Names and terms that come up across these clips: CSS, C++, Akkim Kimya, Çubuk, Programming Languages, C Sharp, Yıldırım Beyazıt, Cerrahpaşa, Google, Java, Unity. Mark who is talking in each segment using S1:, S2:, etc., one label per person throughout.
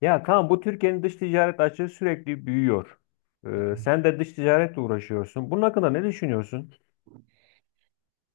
S1: Ya tamam, bu Türkiye'nin dış ticaret açığı sürekli büyüyor. Sen de dış ticaretle uğraşıyorsun. Bunun hakkında ne düşünüyorsun?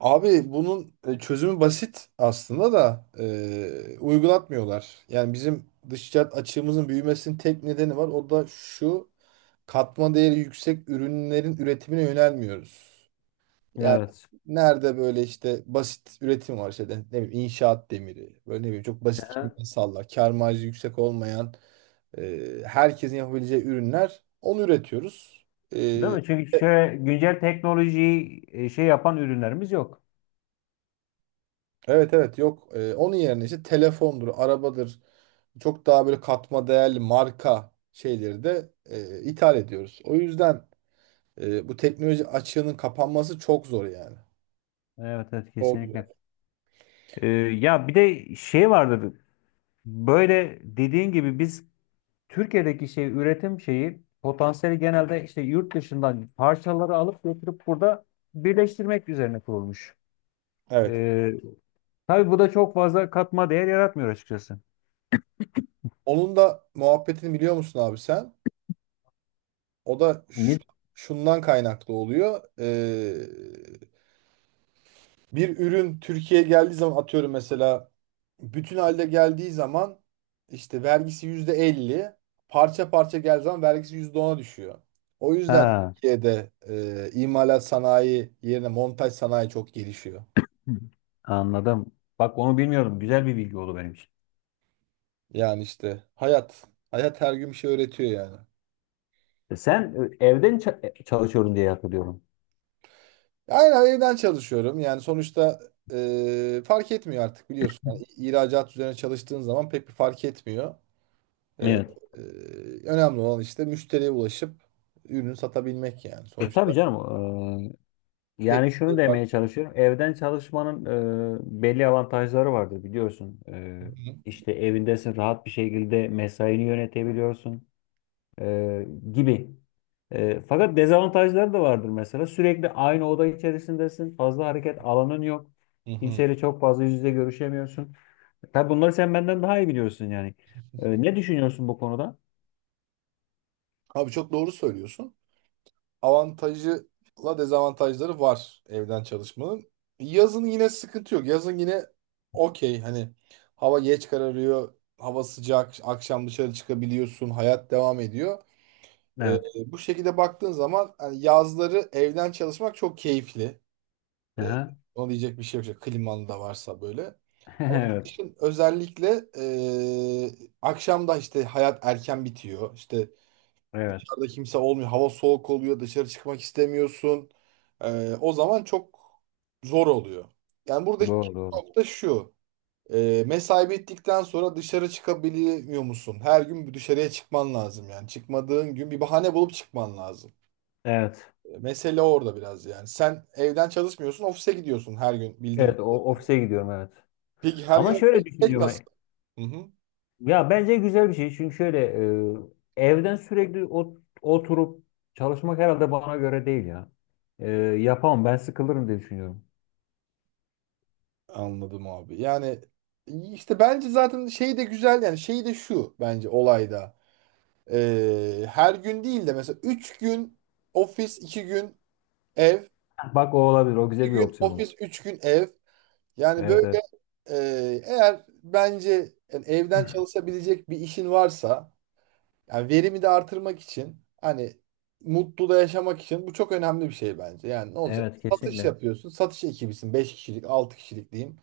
S2: Abi bunun çözümü basit aslında da uygulatmıyorlar. Yani bizim dış ticaret açığımızın büyümesinin tek nedeni var. O da şu katma değeri yüksek ürünlerin üretimine yönelmiyoruz. Yani
S1: Evet.
S2: nerede böyle işte basit üretim var işte ne bileyim inşaat demiri böyle ne bileyim çok basit
S1: Aha.
S2: kimyasallar kâr marjı yüksek olmayan herkesin yapabileceği ürünler onu üretiyoruz. E,
S1: Değil mi? Çünkü
S2: e,
S1: şöyle güncel teknolojiyi şey yapan ürünlerimiz yok.
S2: Evet evet yok. Onun yerine işte telefondur, arabadır. Çok daha böyle katma değerli marka şeyleri de ithal ediyoruz. O yüzden bu teknoloji açığının kapanması çok zor yani.
S1: Evet, evet,
S2: Çok zor.
S1: kesinlikle. Ya bir de şey vardı. Böyle dediğin gibi biz Türkiye'deki şey üretim şeyi potansiyeli genelde işte yurt dışından parçaları alıp getirip burada birleştirmek üzerine kurulmuş.
S2: Evet.
S1: Ee, tabii bu da çok fazla katma değer yaratmıyor açıkçası.
S2: Onun da muhabbetini biliyor musun abi sen? O da
S1: Ne?
S2: şundan kaynaklı oluyor. Bir ürün Türkiye'ye geldiği zaman atıyorum mesela bütün halde geldiği zaman işte vergisi yüzde elli parça parça geldiği zaman vergisi yüzde ona düşüyor. O yüzden
S1: Ha.
S2: Türkiye'de imalat sanayi yerine montaj sanayi çok gelişiyor.
S1: Hı. Anladım. Bak, onu bilmiyorum. Güzel bir bilgi oldu benim için.
S2: Yani işte hayat. Hayat her gün bir şey öğretiyor yani.
S1: E, sen evden çalışıyorum diye hatırlıyorum.
S2: Aynen evden çalışıyorum. Yani sonuçta fark etmiyor artık biliyorsun. Yani ihracat üzerine çalıştığın zaman pek bir fark etmiyor. Ee,
S1: Evet.
S2: e, Önemli olan işte müşteriye ulaşıp ürünü satabilmek yani.
S1: E, tabii
S2: Sonuçta
S1: canım.
S2: pek
S1: Yani
S2: bir
S1: şunu
S2: şey fark.
S1: demeye çalışıyorum. Evden çalışmanın belli avantajları vardır biliyorsun. E,
S2: Hı
S1: işte evindesin, rahat bir şekilde mesaini yönetebiliyorsun e, gibi. E, fakat dezavantajları da vardır mesela. Sürekli aynı oda içerisindesin. Fazla hareket alanın yok.
S2: hı hı.
S1: Kimseyle çok fazla yüz yüze görüşemiyorsun. Tabii bunları sen benden daha iyi biliyorsun yani. Ne düşünüyorsun bu konuda?
S2: Abi çok doğru söylüyorsun. Avantajıyla dezavantajları var evden çalışmanın. Yazın yine sıkıntı yok. Yazın yine okey hani hava geç kararıyor, hava sıcak, akşam dışarı çıkabiliyorsun, hayat devam ediyor. Ee,
S1: Evet.
S2: Bu şekilde baktığın zaman hani yazları evden çalışmak çok keyifli. Ee,
S1: Aha.
S2: Ona diyecek bir şey yok. İşte klimalı da varsa böyle. Ama
S1: Evet.
S2: kışın özellikle akşam işte hayat erken bitiyor. İşte
S1: Evet.
S2: dışarıda kimse olmuyor. Hava soğuk oluyor. Dışarı çıkmak istemiyorsun. O zaman çok zor oluyor. Yani buradaki
S1: Doğru, doğru.
S2: nokta şu. Mesai bittikten sonra dışarı çıkabiliyor musun? Her gün bir dışarıya çıkman lazım yani. Çıkmadığın gün bir bahane bulup çıkman lazım.
S1: Evet.
S2: Mesele orada biraz yani. Sen evden çalışmıyorsun, ofise gidiyorsun her gün bildiğim.
S1: Evet, o ofise gidiyorum, evet.
S2: Peki her
S1: Ama
S2: gün
S1: şöyle
S2: tek nasıl?
S1: düşünüyorum.
S2: Hı hı.
S1: Ya bence güzel bir şey. Çünkü şöyle evden sürekli oturup çalışmak herhalde bana göre değil ya. E, yapamam, ben sıkılırım diye düşünüyorum.
S2: Anladım abi. Yani işte bence zaten şey de güzel yani şey de şu bence olayda. Her gün değil de mesela 3 gün ofis 2 gün ev
S1: Bak, o olabilir. O
S2: 2
S1: güzel bir
S2: gün
S1: opsiyon
S2: ofis
S1: olur.
S2: 3 gün ev. Yani
S1: Evet,
S2: böyle
S1: evet.
S2: e, eğer bence yani evden çalışabilecek bir işin varsa yani verimi de artırmak için hani mutlu da yaşamak için bu çok önemli bir şey bence. Yani ne olacak?
S1: Evet,
S2: Satış
S1: kesinlikle.
S2: yapıyorsun. Satış ekibisin. Beş kişilik 6 kişilik diyeyim.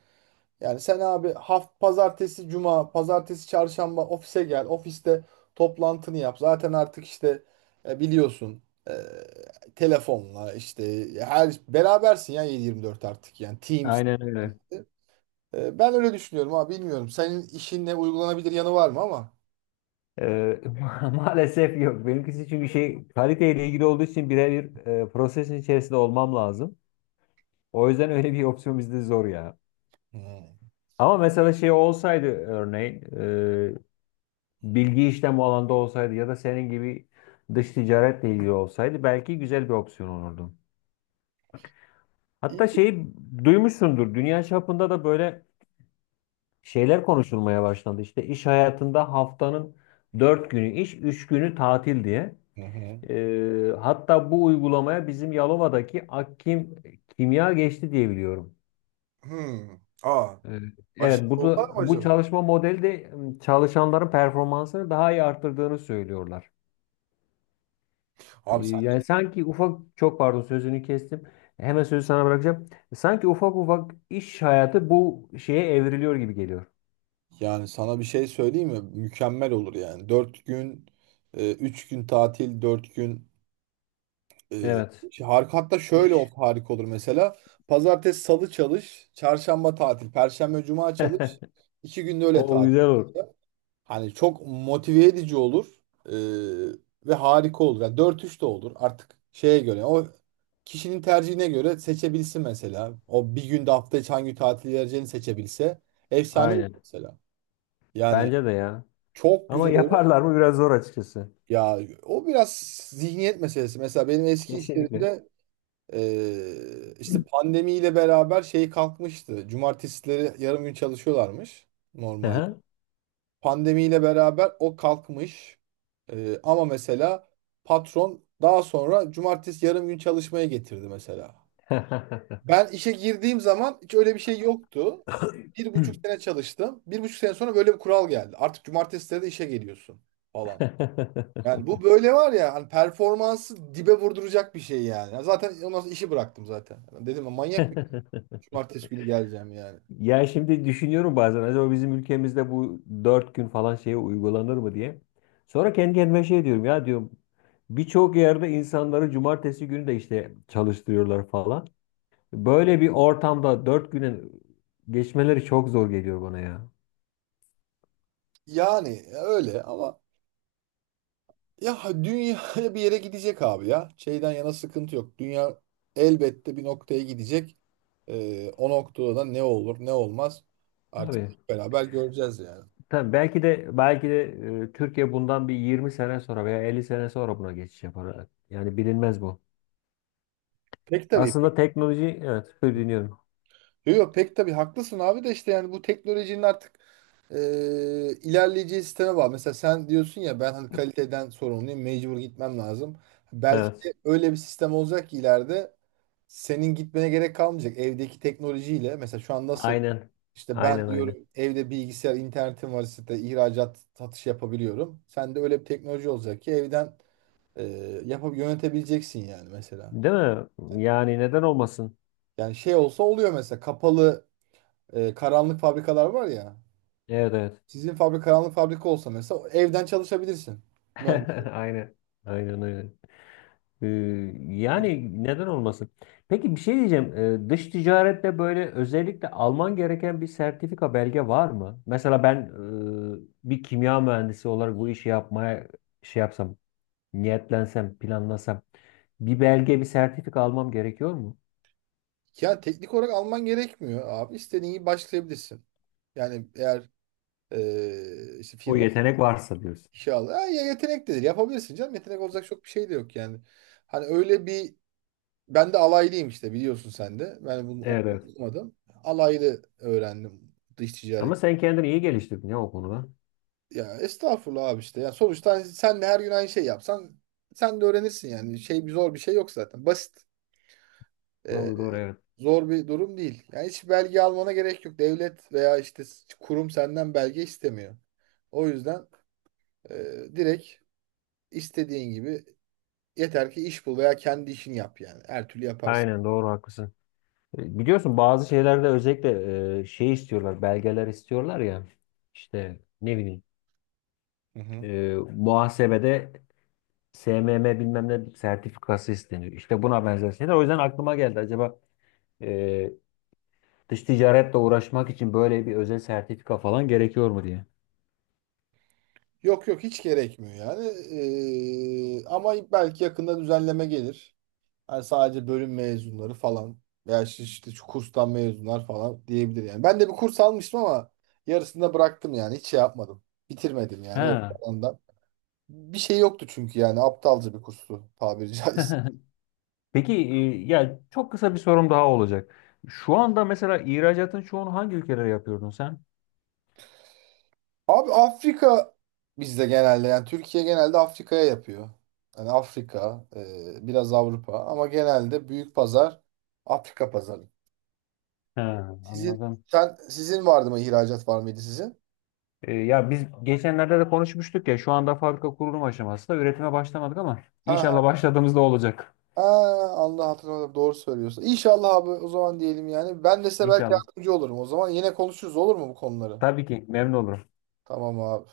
S2: Yani sen abi pazartesi cuma, pazartesi çarşamba ofise gel. Ofiste toplantını yap. Zaten artık işte biliyorsun e, telefonla işte her berabersin ya 7/24 artık yani Teams.
S1: Aynen öyle.
S2: Ben öyle düşünüyorum abi bilmiyorum. Senin işinle uygulanabilir yanı var mı ama?
S1: Maalesef yok. Benimkisi çünkü şey, kaliteyle ilgili olduğu için birebir prosesin içerisinde olmam lazım. O yüzden öyle bir opsiyon bizde zor ya.
S2: Hmm.
S1: Ama mesela şey olsaydı örneğin e, bilgi işlem bu alanda olsaydı ya da senin gibi dış ticaretle ilgili olsaydı belki güzel bir opsiyon olurdu.
S2: İyi.
S1: Hatta şeyi duymuşsundur. Dünya çapında da böyle şeyler konuşulmaya başlandı. İşte iş hayatında haftanın 4 günü iş, 3 günü tatil diye.
S2: Hı hı.
S1: Hatta bu uygulamaya bizim Yalova'daki Akkim Kimya geçti diye biliyorum.
S2: Hmm. Aa,
S1: Ee,
S2: aşırı
S1: Evet, burada
S2: dolar mı
S1: bu
S2: acaba?
S1: çalışma modeli de çalışanların performansını daha iyi arttırdığını söylüyorlar.
S2: Abi sen
S1: Yani sanki ufak, çok pardon sözünü kestim. Hemen sözü sana bırakacağım. Sanki ufak ufak iş hayatı bu şeye evriliyor gibi geliyor.
S2: yani sana bir şey söyleyeyim mi? Mükemmel olur yani. Dört gün, 3 gün tatil, 4 gün. Ee,
S1: Evet.
S2: Şey, harika hatta şöyle olsa
S1: İş.
S2: harika olur mesela. Pazartesi, salı çalış, çarşamba tatil, perşembe, cuma çalış. İki günde öyle
S1: O
S2: tatil.
S1: güzel olur.
S2: Hani çok motive edici olur ve harika olur. Yani 4-3 de olur artık şeye göre. O kişinin tercihine göre seçebilsin mesela. O bir günde hafta içi hangi tatil vereceğini seçebilse. Efsane olur
S1: Aynen.
S2: mesela. Yani
S1: Bence de ya.
S2: çok
S1: Ama
S2: güzel olur.
S1: yaparlar mı, biraz zor açıkçası.
S2: Ya o biraz zihniyet meselesi. Mesela benim eski iş
S1: Kesinlikle.
S2: yerimde işte pandemiyle beraber şey kalkmıştı. Cumartesileri yarım gün çalışıyorlarmış normalde.
S1: Hı
S2: Pandemiyle beraber o kalkmış. Ama mesela patron daha sonra cumartesi yarım gün çalışmaya getirdi mesela.
S1: hı.
S2: Ben işe girdiğim zaman hiç öyle bir şey yoktu. Bir buçuk sene çalıştım. Bir buçuk sene sonra böyle bir kural geldi. Artık cumartesileri de işe geliyorsun falan. Yani bu böyle var ya hani performansı dibe vurduracak bir şey yani. Zaten ondan sonra işi bıraktım zaten. Dedim ya, manyak Cumartesi günü geleceğim yani.
S1: Ya şimdi düşünüyorum bazen, acaba bizim ülkemizde bu dört gün falan şeye uygulanır mı diye. Sonra kendi kendime şey diyorum, ya diyorum birçok yerde insanları cumartesi günü de işte çalıştırıyorlar falan. Böyle bir ortamda dört güne geçmeleri çok zor geliyor bana ya.
S2: Yani öyle ama ya dünya bir yere gidecek abi ya. Şeyden yana sıkıntı yok. Dünya elbette bir noktaya gidecek. O noktada da ne olur ne olmaz artık
S1: Tabii.
S2: hep beraber göreceğiz yani.
S1: Tabii belki de, belki de, Türkiye bundan bir 20 sene sonra veya 50 sene sonra buna geçiş yapar. Yani bilinmez bu.
S2: Pek tabii.
S1: Aslında teknoloji, evet, dinliyorum.
S2: Yok yok pek tabii haklısın abi de işte yani bu teknolojinin artık e, ilerleyeceği sisteme bağlı. Mesela sen diyorsun ya ben hani kaliteden sorumluyum mecbur gitmem lazım. Belki
S1: Evet.
S2: de öyle bir sistem olacak ki ileride senin gitmene gerek kalmayacak evdeki teknolojiyle. Mesela şu an nasıl
S1: Aynen.
S2: işte ben
S1: Aynen, aynen.
S2: diyorum evde bilgisayar internetim var işte ihracat satış yapabiliyorum. Sen de öyle bir teknoloji olacak ki evden e, yapıp yönetebileceksin yani mesela.
S1: Değil mi? Yani neden olmasın?
S2: Yani şey olsa oluyor mesela kapalı karanlık fabrikalar var ya.
S1: Evet, evet.
S2: Sizin fabrika karanlık fabrika olsa mesela evden çalışabilirsin. Mühendis.
S1: Aynen. Aynen, aynen. Ee,
S2: Diye.
S1: Yani neden olmasın? Peki, bir şey diyeceğim. Dış ticarette böyle özellikle alman gereken bir sertifika, belge var mı? Mesela ben bir kimya mühendisi olarak bu işi yapmaya şey yapsam, niyetlensem, planlasam bir belge, bir sertifika almam gerekiyor mu?
S2: Ya teknik olarak alman gerekmiyor abi. İstediğin gibi başlayabilirsin. Yani eğer işte
S1: O
S2: firma
S1: yetenek varsa diyorsun.
S2: işe al. Ha, ya yetenek dedir. Yapabilirsin canım. Yetenek olacak çok bir şey de yok yani. Hani öyle bir ben de alaylıyım işte biliyorsun sen de. Ben bunu
S1: Evet, evet.
S2: okumadım. Alaylı öğrendim dış ticaret.
S1: Ama sen kendini iyi geliştirdin ya o konuda.
S2: Ya estağfurullah abi işte. Ya sonuçta hani sen de her gün aynı şey yapsan sen de öğrenirsin yani. Şey bir zor bir şey yok zaten. Basit. Ee,
S1: Doğru, doğru, evet.
S2: Zor bir durum değil. Yani hiç belge almana gerek yok. Devlet veya işte kurum senden belge istemiyor. O yüzden e, direkt istediğin gibi yeter ki iş bul veya kendi işini yap yani. Her türlü yaparsın.
S1: Aynen, doğru, haklısın. E, biliyorsun bazı şeylerde özellikle şey istiyorlar, belgeler istiyorlar ya. İşte ne bileyim,
S2: Hı hı.
S1: muhasebede SMM bilmem ne sertifikası isteniyor. İşte buna benzer şeyler. O yüzden aklıma geldi. Acaba e, dış ticaretle uğraşmak için böyle bir özel sertifika falan gerekiyor mu diye.
S2: Yok yok hiç gerekmiyor yani. Ama belki yakında düzenleme gelir. Yani sadece bölüm mezunları falan veya işte şu kurstan mezunlar falan diyebilir yani. Ben de bir kurs almıştım ama yarısında bıraktım yani. Hiç şey yapmadım. Bitirmedim yani öyle
S1: Ha.
S2: ondan. Bir şey yoktu çünkü yani aptalca bir kurstu tabiri caizse.
S1: Peki, ya çok kısa bir sorum daha olacak. Şu anda mesela ihracatın çoğunu hangi ülkelere yapıyordun sen?
S2: Abi Afrika bizde genelde yani Türkiye genelde Afrika'ya yapıyor. Yani Afrika, biraz Avrupa ama genelde büyük pazar Afrika pazarı.
S1: Ha,
S2: Sizin
S1: anladım.
S2: sen sizin vardı mı ihracat var mıydı sizin?
S1: E, ya biz geçenlerde de konuşmuştuk ya, şu anda fabrika kurulum aşamasında, üretime başlamadık ama
S2: Ha,
S1: inşallah başladığımızda olacak.
S2: Allah hatırladım. Doğru söylüyorsun. İnşallah abi o zaman diyelim yani. Ben de size belki
S1: İnşallah.
S2: yardımcı olurum. O zaman yine konuşuruz olur mu bu konuları?
S1: Tabii ki memnun olurum.
S2: Tamam abi.